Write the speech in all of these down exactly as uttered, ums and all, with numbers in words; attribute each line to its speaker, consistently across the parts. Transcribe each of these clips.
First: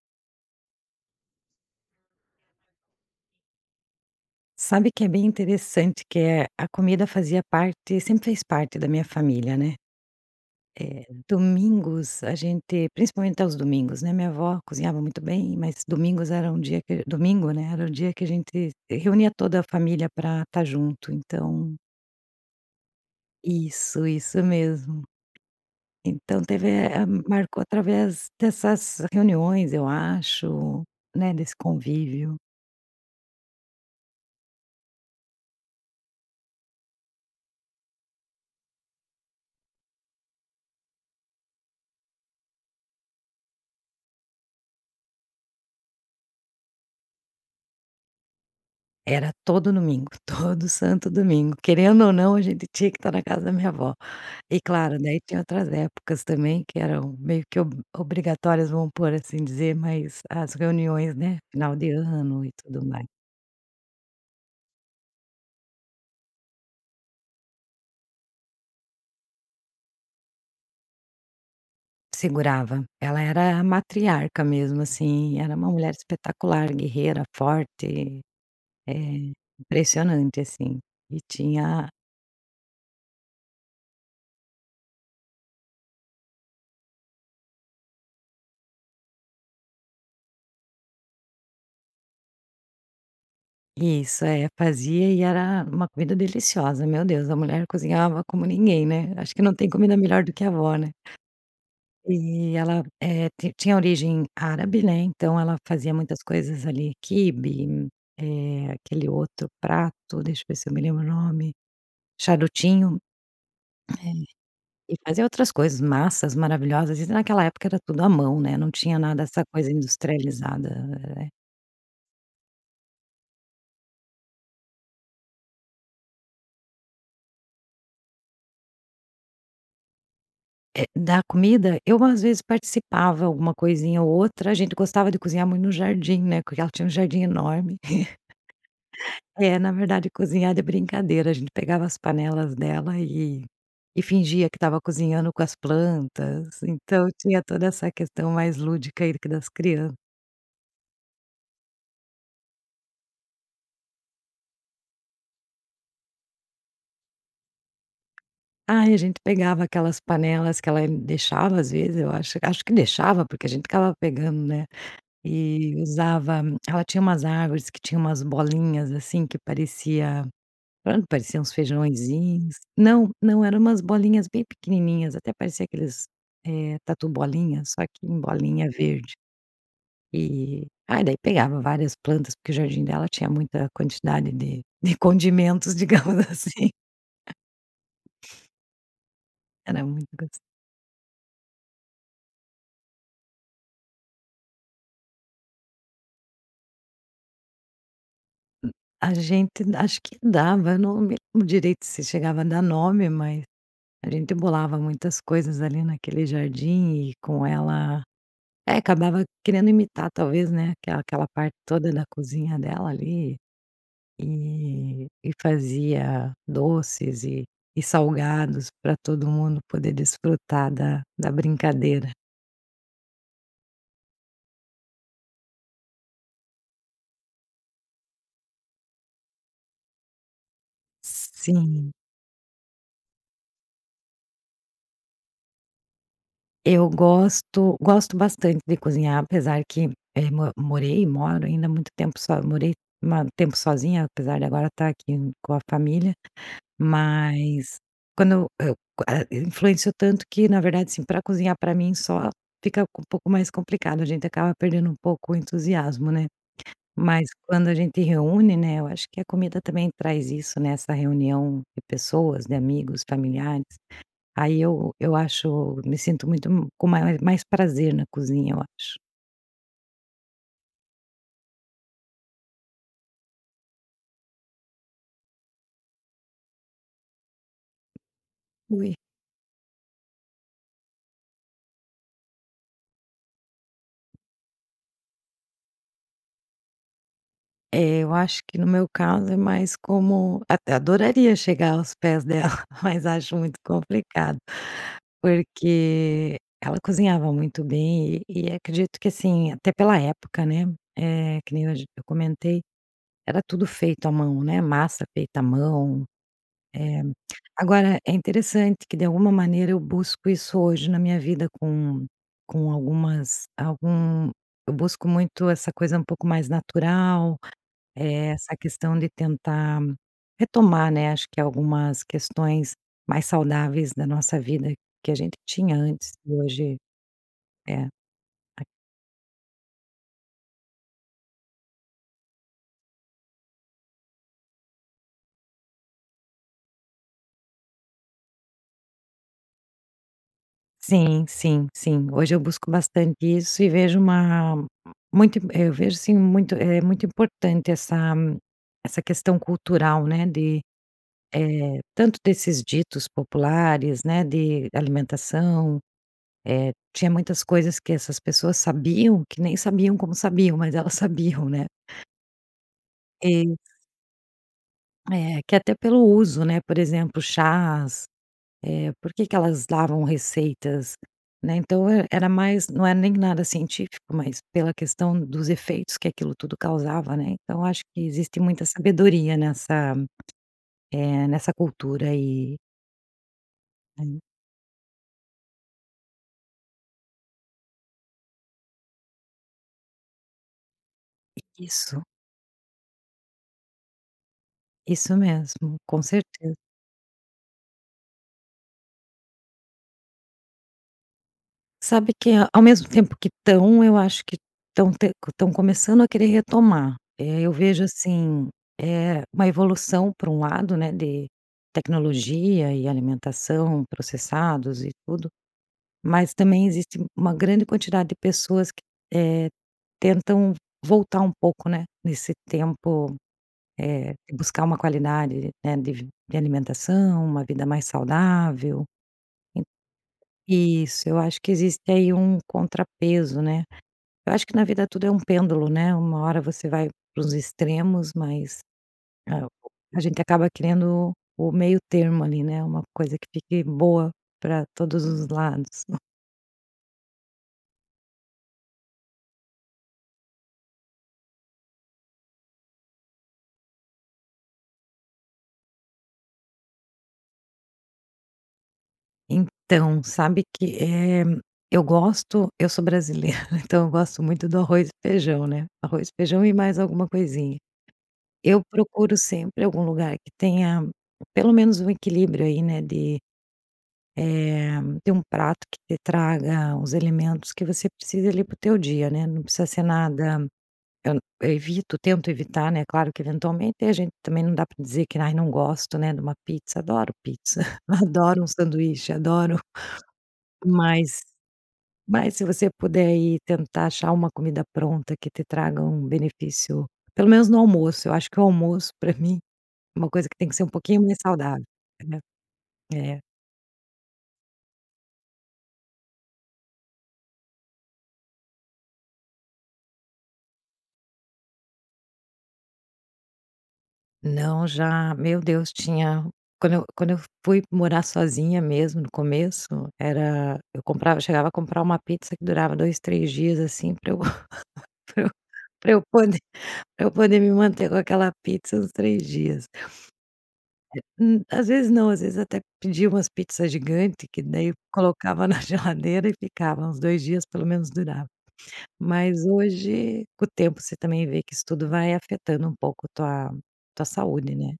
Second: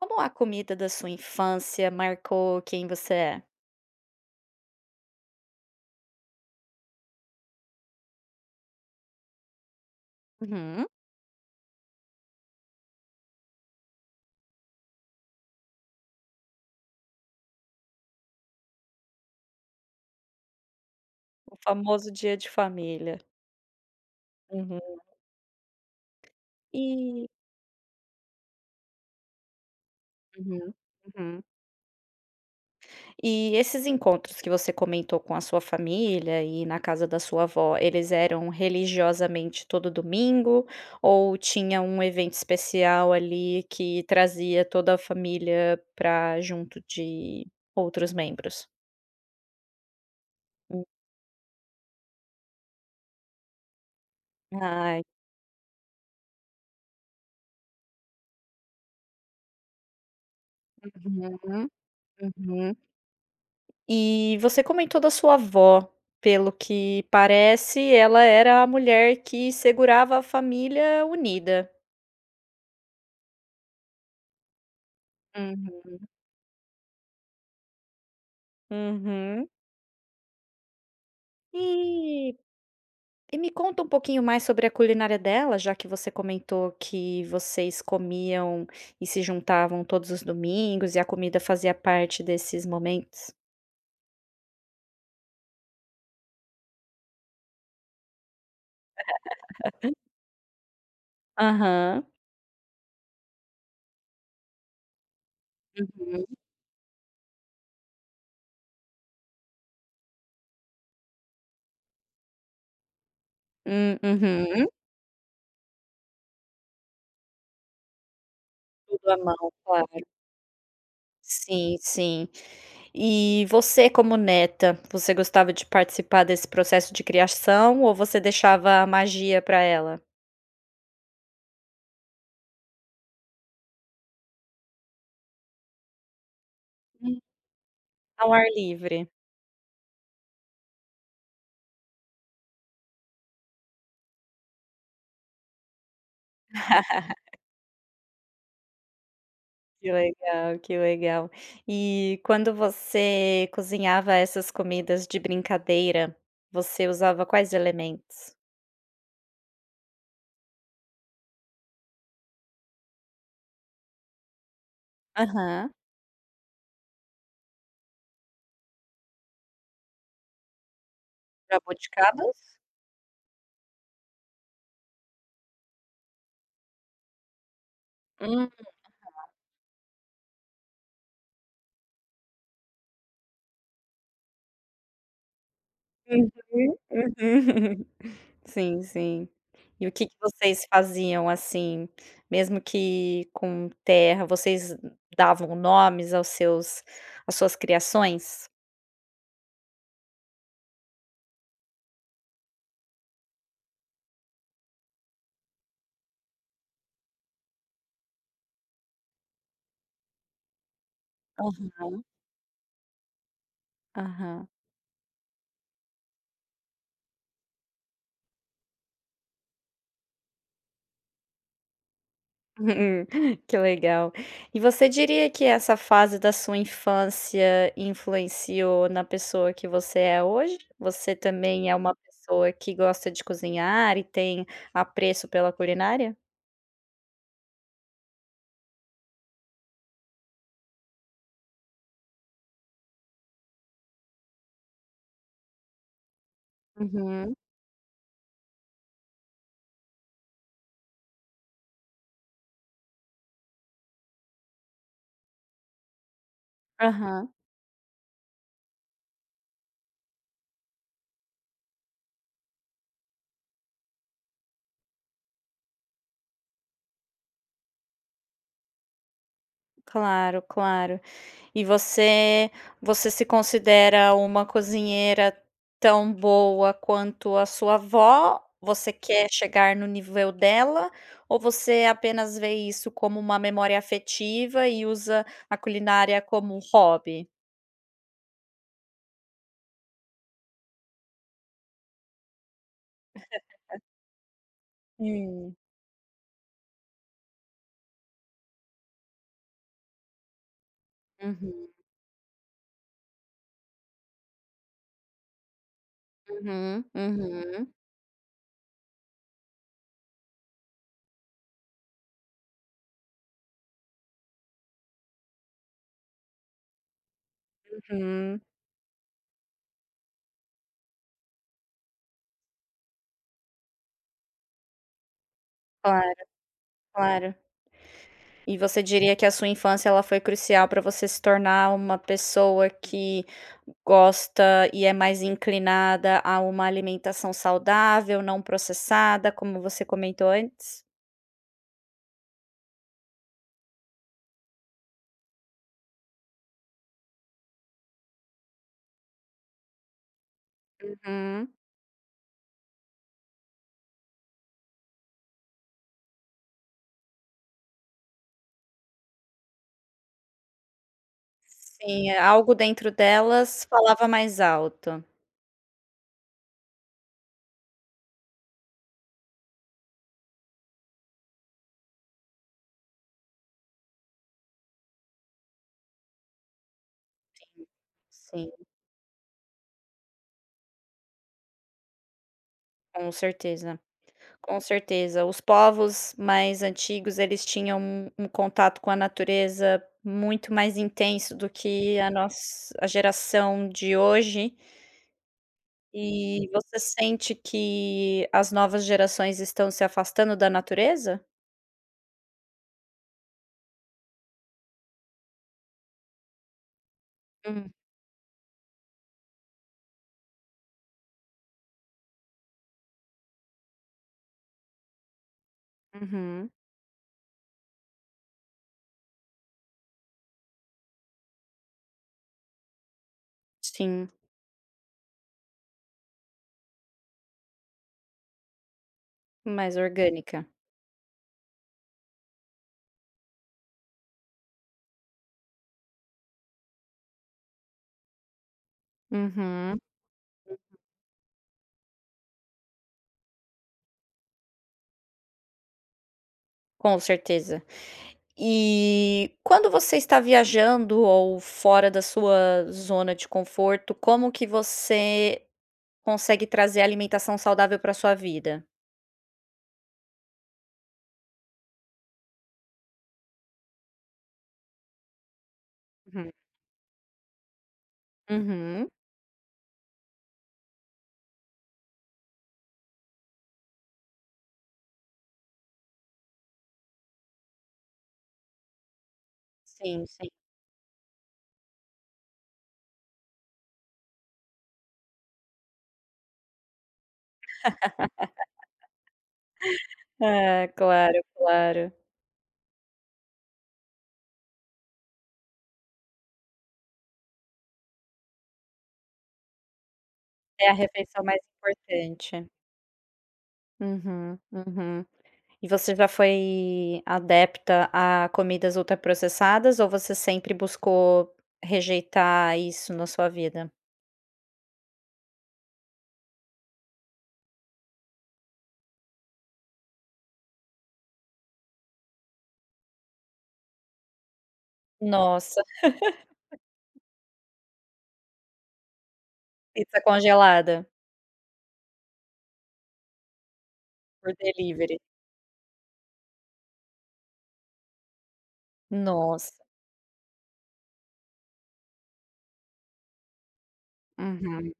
Speaker 1: Como a comida da sua infância marcou quem você é?
Speaker 2: Sabe que é bem interessante, que, eh, a comida fazia parte sempre fez parte da minha família, né,
Speaker 1: Uhum.
Speaker 2: eh, domingos, a gente principalmente aos domingos, né, a minha avó cozinhava muito bem, mas domingos era um dia que domingo, né, era o dia que a gente reunia toda a família para tá junto,
Speaker 1: O
Speaker 2: então
Speaker 1: famoso dia de família.
Speaker 2: Isso, isso mesmo.
Speaker 1: Uhum.
Speaker 2: Então teve eh, a
Speaker 1: E
Speaker 2: marcou através dessas reuniões eu
Speaker 1: Uhum,
Speaker 2: acho, né,
Speaker 1: uhum.
Speaker 2: desse convívio.
Speaker 1: E esses encontros que você comentou com a sua família e na casa da sua avó, eles eram religiosamente todo domingo ou tinha um evento especial, ali, que trazia toda a família pra junto de outros membros?
Speaker 2: Era todo domingo, todo
Speaker 1: Hum.
Speaker 2: santo domingo, querendo ou não, a gente tinha que tá na casa da minha avó e claro,
Speaker 1: Ai.
Speaker 2: daí tinha outras épocas também, que eram meio que ob obrigatórias, vamos pôr assim dizer, mas as reuniões, né,
Speaker 1: Uhum,
Speaker 2: final de ano e
Speaker 1: uhum.
Speaker 2: tudo mais.
Speaker 1: E você comentou da sua avó, pelo que parece, ela era a mulher que segurava a família unida.
Speaker 2: Segurava, ela era a matriarca, mesmo, assim, era uma mulher
Speaker 1: Uhum.
Speaker 2: espetacular, guerreira, forte, é
Speaker 1: Uhum.
Speaker 2: impressionante, assim, e tinha
Speaker 1: E e me conta um pouquinho mais sobre a culinária dela, já que você comentou que vocês comiam e se juntavam todos os domingos, e a comida fazia parte desses momentos.
Speaker 2: Isso, é, fazia e era uma comida deliciosa, meu Deus, a mulher cozinhava como ninguém, né, acho que não tem comida melhor do que a avó, né,
Speaker 1: Aham.
Speaker 2: e ela, eh, ti tinha origem árabe, né, então ela fazia muitas
Speaker 1: Uhum.
Speaker 2: coisas ali, quibe, eh, aquele outro prato, deixa eu ver se eu me lembro o nome, charutinho,
Speaker 1: Uh
Speaker 2: eh,
Speaker 1: uhum.
Speaker 2: e fazia outras coisas massas maravilhosas, e naquela época era tudo à mão, né, não tinha
Speaker 1: Tudo a
Speaker 2: nada essa
Speaker 1: mão,
Speaker 2: coisa
Speaker 1: claro.
Speaker 2: industrializada, eh
Speaker 1: Sim, sim, e você como neta, você gostava de participar desse processo de criação ou você deixava a magia pra ela?
Speaker 2: É, da comida, eu às vezes participava alguma coisinha ou outra, a gente gostava de cozinhar muito no jardim, né, porque ela tinha um
Speaker 1: Hum,
Speaker 2: jardim enorme.
Speaker 1: ao ar livre.
Speaker 2: É, na verdade, cozinhar de brincadeira, a gente pegava as panelas dela e e fingia que estava cozinhando com as plantas, então tinha toda essa questão mais lúdica aí das
Speaker 1: Que
Speaker 2: crianças.
Speaker 1: legal, que legal. E quando você cozinhava essas comidas de brincadeira, você usava quais elementos?
Speaker 2: Aí a gente pegava aquelas panelas que ela deixava, às vezes eu acho acho que deixava porque a gente ficava pegando, né,
Speaker 1: Aham.
Speaker 2: e usava, ela tinha umas árvores que tinham umas bolinhas, assim, que parecia, pronto, parecia uns
Speaker 1: Jabuticabas?
Speaker 2: feijãozinhos, não, não, eram umas bolinhas bem pequenininhas, até parecia aqueles, eh, tatu bolinha, só que em
Speaker 1: Hum, tá.
Speaker 2: bolinha verde, e aí, daí pegava várias plantas, porque o jardim dela tinha muita quantidade de de condimentos, digamos
Speaker 1: Uhum,
Speaker 2: assim.
Speaker 1: uhum sim, sim.
Speaker 2: Era
Speaker 1: E o que
Speaker 2: muito
Speaker 1: que
Speaker 2: gos
Speaker 1: vocês faziam, assim, mesmo que com terra, vocês davam nomes aos seus às suas criações?
Speaker 2: Hum. A gente acho que dava, não me lembro direito se chegava a dar nome, mas a gente bolava muitas coisas ali naquele jardim e com ela é, acabava querendo imitar, talvez, né, aquela aquela parte toda da
Speaker 1: Aham.
Speaker 2: cozinha dela ali,
Speaker 1: Aham.
Speaker 2: e e fazia doces e e salgados pra todo mundo poder desfrutar da da brincadeira.
Speaker 1: Que legal! E você diria que essa fase da sua infância influenciou na pessoa que você é hoje? Você também é
Speaker 2: Sim.
Speaker 1: uma pessoa que gosta de cozinhar e tem apreço pela culinária?
Speaker 2: Eu gosto, gosto bastante de cozinhar, apesar que, eh, mo morei, moro ainda há muito tempo, só morei ma um tempo sozinha, apesar de agora estar aqui com a família.
Speaker 1: Uhum.
Speaker 2: Mas, quando eu a in influenciou tanto que, na verdade, assim, para cozinhar para mim só, fica um pouco mais complicado. A gente acaba perdendo um pouco o entusiasmo, né? Mas
Speaker 1: Aham.
Speaker 2: quando a gente reúne, né, eu acho que a comida também traz isso, né, essa reunião de pessoas, de amigos, familiares. Aí eu eu acho me sinto muito com mais prazer na cozinha, eu acho.
Speaker 1: Claro, claro! E você você se considera uma cozinheira tão boa quanto a sua avó? Você
Speaker 2: Ui.
Speaker 1: quer chegar no nível dela ou você apenas vê isso como uma memória afetiva e usa a culinária como um hobby?
Speaker 2: É, eu acho que no meu caso, é mais como até adoraria chegar aos pés dela, mas acho muito complicado,
Speaker 1: Hum.
Speaker 2: porque ela cozinhava muito bem, e e acredito que, assim, até pela época, né? Eh, que nem
Speaker 1: Uhum.
Speaker 2: hoje eu comentei, era tudo feito à mão, né? Massa feita à mão.
Speaker 1: Uhum,
Speaker 2: É.
Speaker 1: uhum.
Speaker 2: Agora, é interessante que de alguma maneira eu busco isso hoje na minha vida, com com algumas algum Eu busco muito essa coisa um pouco mais natural. É,
Speaker 1: Uhum.
Speaker 2: essa questão de tentar retomar, né. Acho que algumas questões mais saudáveis da nossa vida que a gente tinha
Speaker 1: Claro,
Speaker 2: antes e hoje.
Speaker 1: claro.
Speaker 2: É
Speaker 1: E
Speaker 2: [unintelligible]
Speaker 1: você diria que a sua infância, ela foi crucial para você se tornar uma pessoa que gosta e é mais inclinada a uma alimentação saudável, não processada, como você comentou antes?
Speaker 2: Sim, sim, sim. Hoje eu busco bastante isso e vejo uma muito Eu vejo, assim, muito é muito importante essa essa questão cultural, né. De,
Speaker 1: Uhum.
Speaker 2: eh, tanto desses ditos populares, né. De alimentação, eh, tinha muitas coisas que essas pessoas sabiam, que nem sabiam como sabiam, mas elas sabiam, né?
Speaker 1: Sim, é, algo dentro
Speaker 2: Isso.
Speaker 1: delas falava mais alto.
Speaker 2: É, que até pelo uso, né? Por exemplo, chás. Eh, por que que elas davam receitas, né. Então era mais não é nem nada científico, mas pela questão dos efeitos que aquilo tudo causava, né. Então eu
Speaker 1: Sim,
Speaker 2: acho que existe
Speaker 1: sim.
Speaker 2: muita sabedoria nessa, eh, nessa cultura, e
Speaker 1: Com certeza,
Speaker 2: Aí
Speaker 1: com certeza. Os povos mais antigos, eles tinham um um contato com a natureza muito mais intenso do que
Speaker 2: Isso.
Speaker 1: a nos a geração de hoje
Speaker 2: Isso mesmo, com
Speaker 1: E
Speaker 2: certeza.
Speaker 1: você sente que as novas gerações estão se afastando da natureza?
Speaker 2: Sabe que, ao mesmo tempo que estão, eu acho que estão te estão começando a querer retomar. Eh, eu
Speaker 1: Hum.
Speaker 2: vejo assim, eh, uma evolução para um lado, né, de tecnologia e alimentação, processados e tudo. Mas
Speaker 1: Uhum.
Speaker 2: também existe uma grande quantidade de pessoas que eh, tentam voltar um pouco, né, nesse tempo,
Speaker 1: Sim.
Speaker 2: eh, e buscar uma qualidade, né, de de alimentação, uma vida mais saudável. En
Speaker 1: Mais orgânica.
Speaker 2: isso. Eu acho que existe aí um contrapeso, né. Eu acho que, na vida, tudo é um pêndulo, né. Uma hora você vai para os extremos, mas, eh, [unintelligible]
Speaker 1: Uhum.
Speaker 2: a gente acaba
Speaker 1: [unintelligible]
Speaker 2: querendo o meio termo ali, né. Uma coisa que fique boa para todos os lados.
Speaker 1: Com certeza. E quando você está viajando ou fora da sua zona de conforto, como que você consegue trazer alimentação saudável pra a sua vida?
Speaker 2: Então sabe que, eh, eu gosto eu sou brasileira, né, então eu gosto muito do arroz e feijão, né. Arroz e
Speaker 1: Uhum.
Speaker 2: feijão e mais alguma coisinha. Eu
Speaker 1: Uhum.
Speaker 2: procuro sempre algum lugar que tenha, pelo menos, um equilíbrio aí, né, de, eh, tem um prato que te traga os elementos que você precise, ali, para o teu dia, né, não precisa ser
Speaker 1: Sim, sim.
Speaker 2: nada eu, eu evito, tento evitar, né, claro que eventualmente a gente também não dá para dizer que: "Ah, não gosto, né, de uma pizza", adoro pizza, adoro um sanduíche, adoro
Speaker 1: Ah, claro,
Speaker 2: mas
Speaker 1: claro.
Speaker 2: mas se você puder ir tentar achar uma comida pronta que te traga um benefício, pelo menos no almoço, eu acho que o almoço pra mim, uma coisa que tem que ser um
Speaker 1: É a
Speaker 2: pouquinho mais
Speaker 1: refeição mais
Speaker 2: saudável, né.
Speaker 1: importante.
Speaker 2: É.
Speaker 1: Uhum, uhum. E você já foi adepta a comidas ultraprocessadas ou você sempre buscou rejeitar isso na sua vida?
Speaker 2: Não, já, meu Deus, tinha quando eu quando eu fui morar sozinha mesmo, no começo, era eu comprava chegava a comprar uma pizza que durava dois, três dias, assim, para eu
Speaker 1: Nossa.
Speaker 2: Para eu poder para eu poder me manter com aquela pizza uns três dias.
Speaker 1: Pizza congelada?
Speaker 2: É Hum, às vezes não. Às vezes até pedia umas pizzas gigantes,
Speaker 1: Por
Speaker 2: que daí
Speaker 1: delivery?
Speaker 2: colocava na geladeira e ficava. Uns dois dias, pelo menos, durava. Mas
Speaker 1: Nossa.
Speaker 2: hoje com o tempo, você também vê que isso tudo vai afetando um pouco a tua tua saúde,
Speaker 1: Uhum,
Speaker 2: né?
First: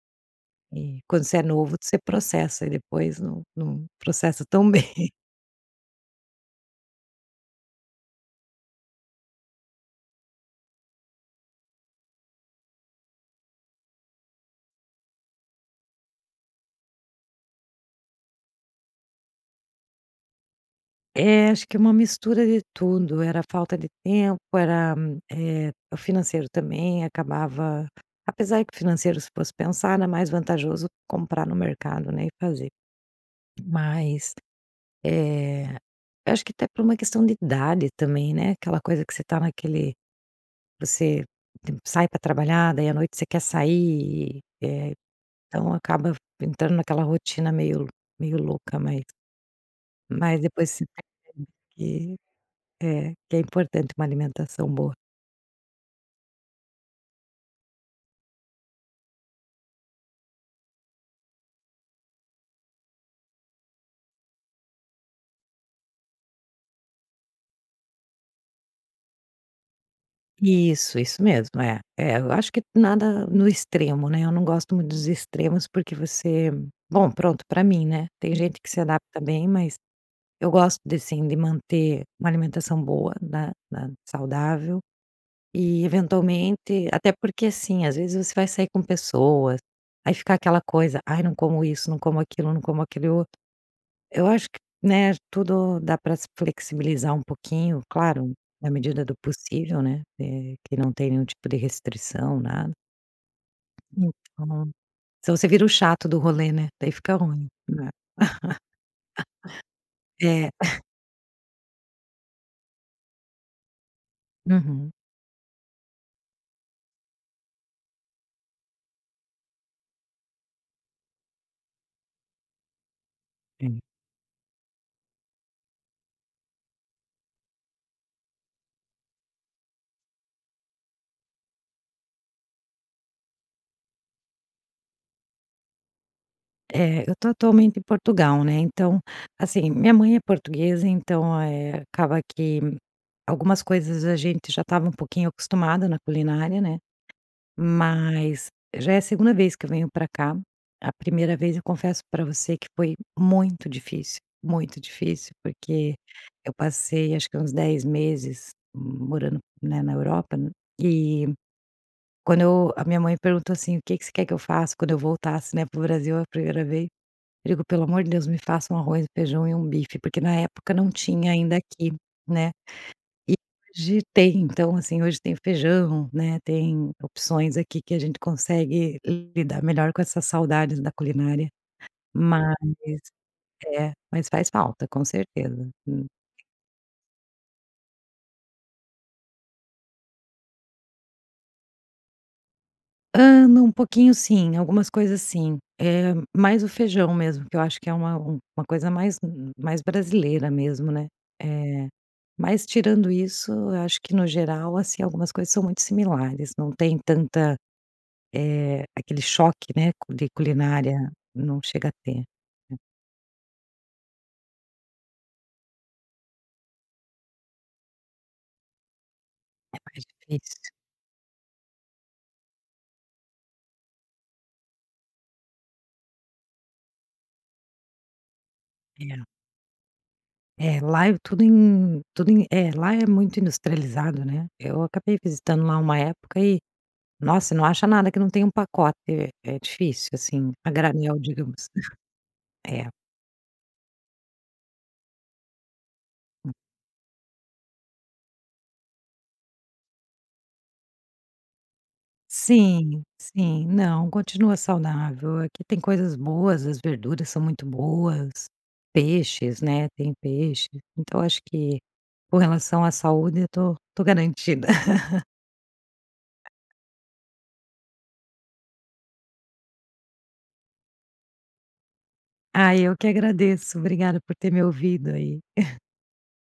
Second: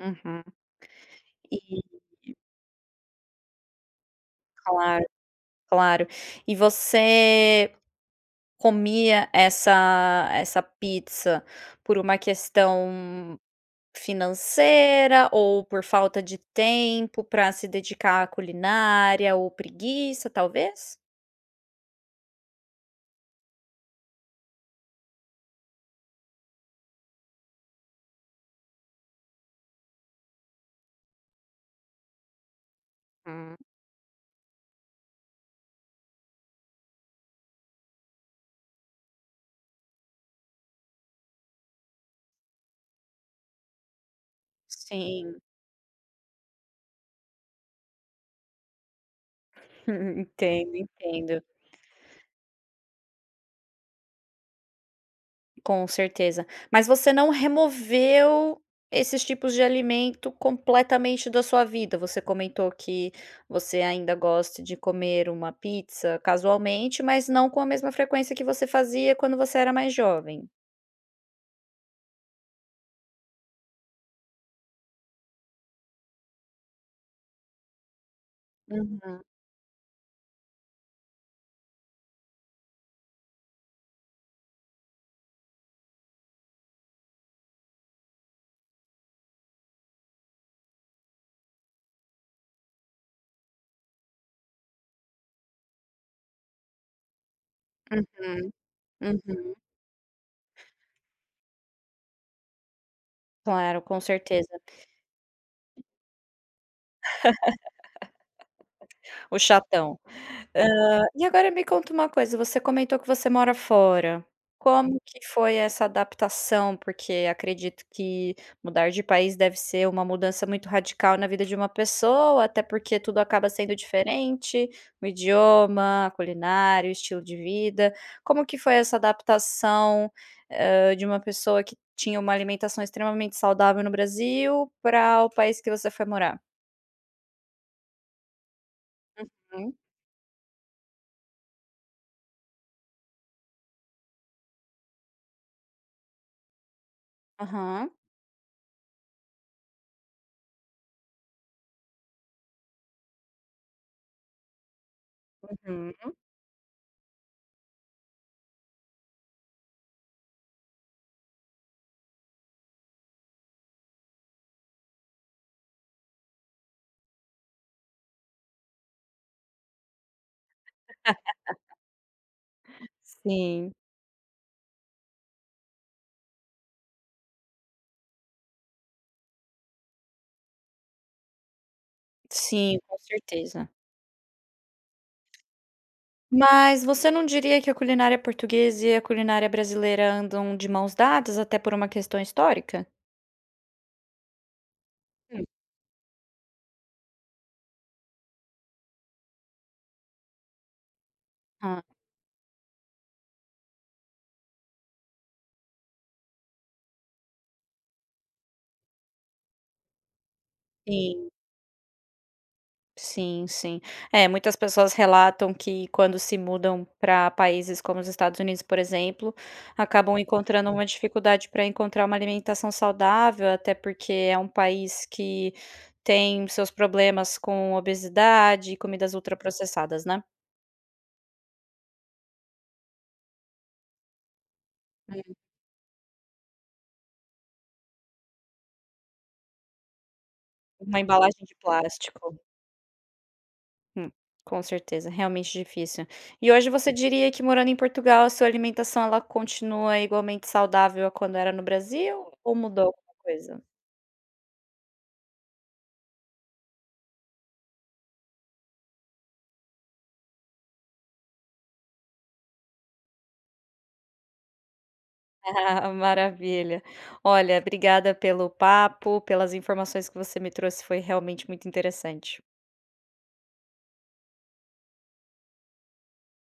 Speaker 1: uhum.
Speaker 2: E quando você é novo,
Speaker 1: E
Speaker 2: você processa e depois não não processa tão
Speaker 1: Claro,
Speaker 2: bem.
Speaker 1: claro. E você comia essa essa pizza por uma questão financeira ou por falta de tempo para se dedicar à culinária, ou preguiça, talvez?
Speaker 2: É, acho que é uma mistura de tudo. Era falta de tempo. Era, eh, o financeiro também acabava apesar de que o financeiro, se fosse pensar, era mais vantajoso comprar no mercado, né, e fazer.
Speaker 1: Hum.
Speaker 2: Mas, eh, eu acho que até por uma questão de idade também, né? Aquela coisa que você está naquele você sai para trabalhar. Daí, à noite, você quer sair e, eh
Speaker 1: Sim.
Speaker 2: então acaba entrando naquela rotina meio meio louca, mas, mas depois
Speaker 1: Entendo,
Speaker 2: você vê
Speaker 1: entendo.
Speaker 2: que, eh, que é importante uma alimentação boa.
Speaker 1: Com certeza, mas você não removeu esses tipos de alimento completamente da sua vida? Você comentou que você ainda gosta de comer uma pizza casualmente, mas não com a mesma frequência que você fazia quando você era mais jovem?
Speaker 2: Isso, isso mesmo, é é, eu acho que nada no extremo, né, eu não gosto muito dos extremos, porque você bom, pronto pra mim, né, tem gente que se adapta
Speaker 1: Uhum.
Speaker 2: bem, mas eu gosto de, assim, de manter uma alimentação boa, na na saudável e eventualmente até porque, assim, às vezes você vai sair com pessoas, aí fica aquela coisa: "Aí, não como isso, não como aquilo, não como aquilo outro." Eu acho que, né, tudo dá para se flexibilizar um pouquinho, claro,
Speaker 1: Uhum,
Speaker 2: na medida do
Speaker 1: uhum.
Speaker 2: possível, né, é quem não tem nenhum tipo de restrição, nada.
Speaker 1: Claro, com certeza.
Speaker 2: Então, se não você vira o chato do rolê, né, aí fica ruim, né.
Speaker 1: O chatão.
Speaker 2: É.
Speaker 1: Hã, e agora me conta uma coisa, você comentou que você mora fora,
Speaker 2: Uhum.
Speaker 1: como que foi essa adaptação, porque acredito que mudar de país deve ser uma mudança muito radical na vida de uma pessoa, até porque tudo acaba sendo
Speaker 2: Sim.
Speaker 1: diferente, o idioma, a culinária, o estilo de vida, como que foi essa adaptação, hã, de uma pessoa que tinha uma alimentação extremamente saudável no Brasil pra o país que você foi morar?
Speaker 2: É, eu tô atualmente em Portugal, né. Então, assim,
Speaker 1: Uhum.
Speaker 2: minha mãe é portuguesa, então, eh, acaba que algumas coisas a gente já estava um pouquinho acostumado na culinária, né.
Speaker 1: Aham.
Speaker 2: Mas já é a segunda vez que eu venho para cá. A primeira vez, eu confesso para você que foi muito difícil, muito difícil, porque
Speaker 1: Uhum.
Speaker 2: eu passei, acho que uns dez meses morando, né, na Europa, e, quando eu a minha mãe perguntou, assim: "O que que você quer que eu faça quando eu voltasse, né, para o Brasil, a primeira vez", eu disse: "Pelo amor de Deus, me faça um arroz, feijão e um bife", porque na época não tinha ainda aqui, né. E
Speaker 1: Sim.
Speaker 2: hoje tem. Então, assim, hoje tem feijão, né. Tem opções aqui que a gente consegue lidar melhor com essas saudades da culinária, mas,
Speaker 1: Sim, com certeza.
Speaker 2: é, mas faz falta, com certeza. Hum
Speaker 1: Mas você não diria que a culinária portuguesa, e a culinária brasileira andam de maus dados até por uma questão histórica?
Speaker 2: Ah, na um pouquinho, sim, algumas coisas,
Speaker 1: Hum.
Speaker 2: sim, é mais o feijão mesmo, que eu acho que é uma uma coisa mais mais brasileira mesmo, né.
Speaker 1: Ah.
Speaker 2: Eh, mas, tirando isso, acho que no geral, assim, algumas coisas são muito similares, não tem tanta. É aquele choque, né, de culinária,
Speaker 1: Sim.
Speaker 2: não chega a ter, é.
Speaker 1: Sim, sim, é muitas pessoas relatam que quando se mudam pra paises como os Estados Unidos, por exemplo,
Speaker 2: É mais
Speaker 1: acabam
Speaker 2: difícil.
Speaker 1: encontrando dificuldade pra encontrar uma alimentação saudável, até porque é um país que tem seus problemas com obesidade e comidas
Speaker 2: É.
Speaker 1: ultra processadas, né?
Speaker 2: É, lá é tudo em tudo em é, lá é muito industrializado, né. Eu acabei
Speaker 1: Hum.
Speaker 2: visitando lá uma época e, nossa, não acha nada que não tem um pacote. É difícil, assim, a
Speaker 1: Uma
Speaker 2: granel,
Speaker 1: embalagem de
Speaker 2: digamos,
Speaker 1: plástico.
Speaker 2: é.
Speaker 1: Hum, com certeza realmente difícil. E
Speaker 2: Hum.
Speaker 1: hoje você diria que morando em Portugal, a sua alimentação, ela continua igualmente saudável quando era no Brasil ou mudou
Speaker 2: Sim,
Speaker 1: alguma coisa.
Speaker 2: sim, não, continua saudável. Aqui tem coisas boas. As verduras são muito boas, peixes, né, tem peixe. Então eu acho que com relação à saúde, eu estou, estou garantida.
Speaker 1: Maravilha. Olha, obrigada pelo papo, pelas informações que você me trouxe, foi realmente muito interessante.
Speaker 2: Ah, eu que agradeço. Obrigada por ter me ouvido aí.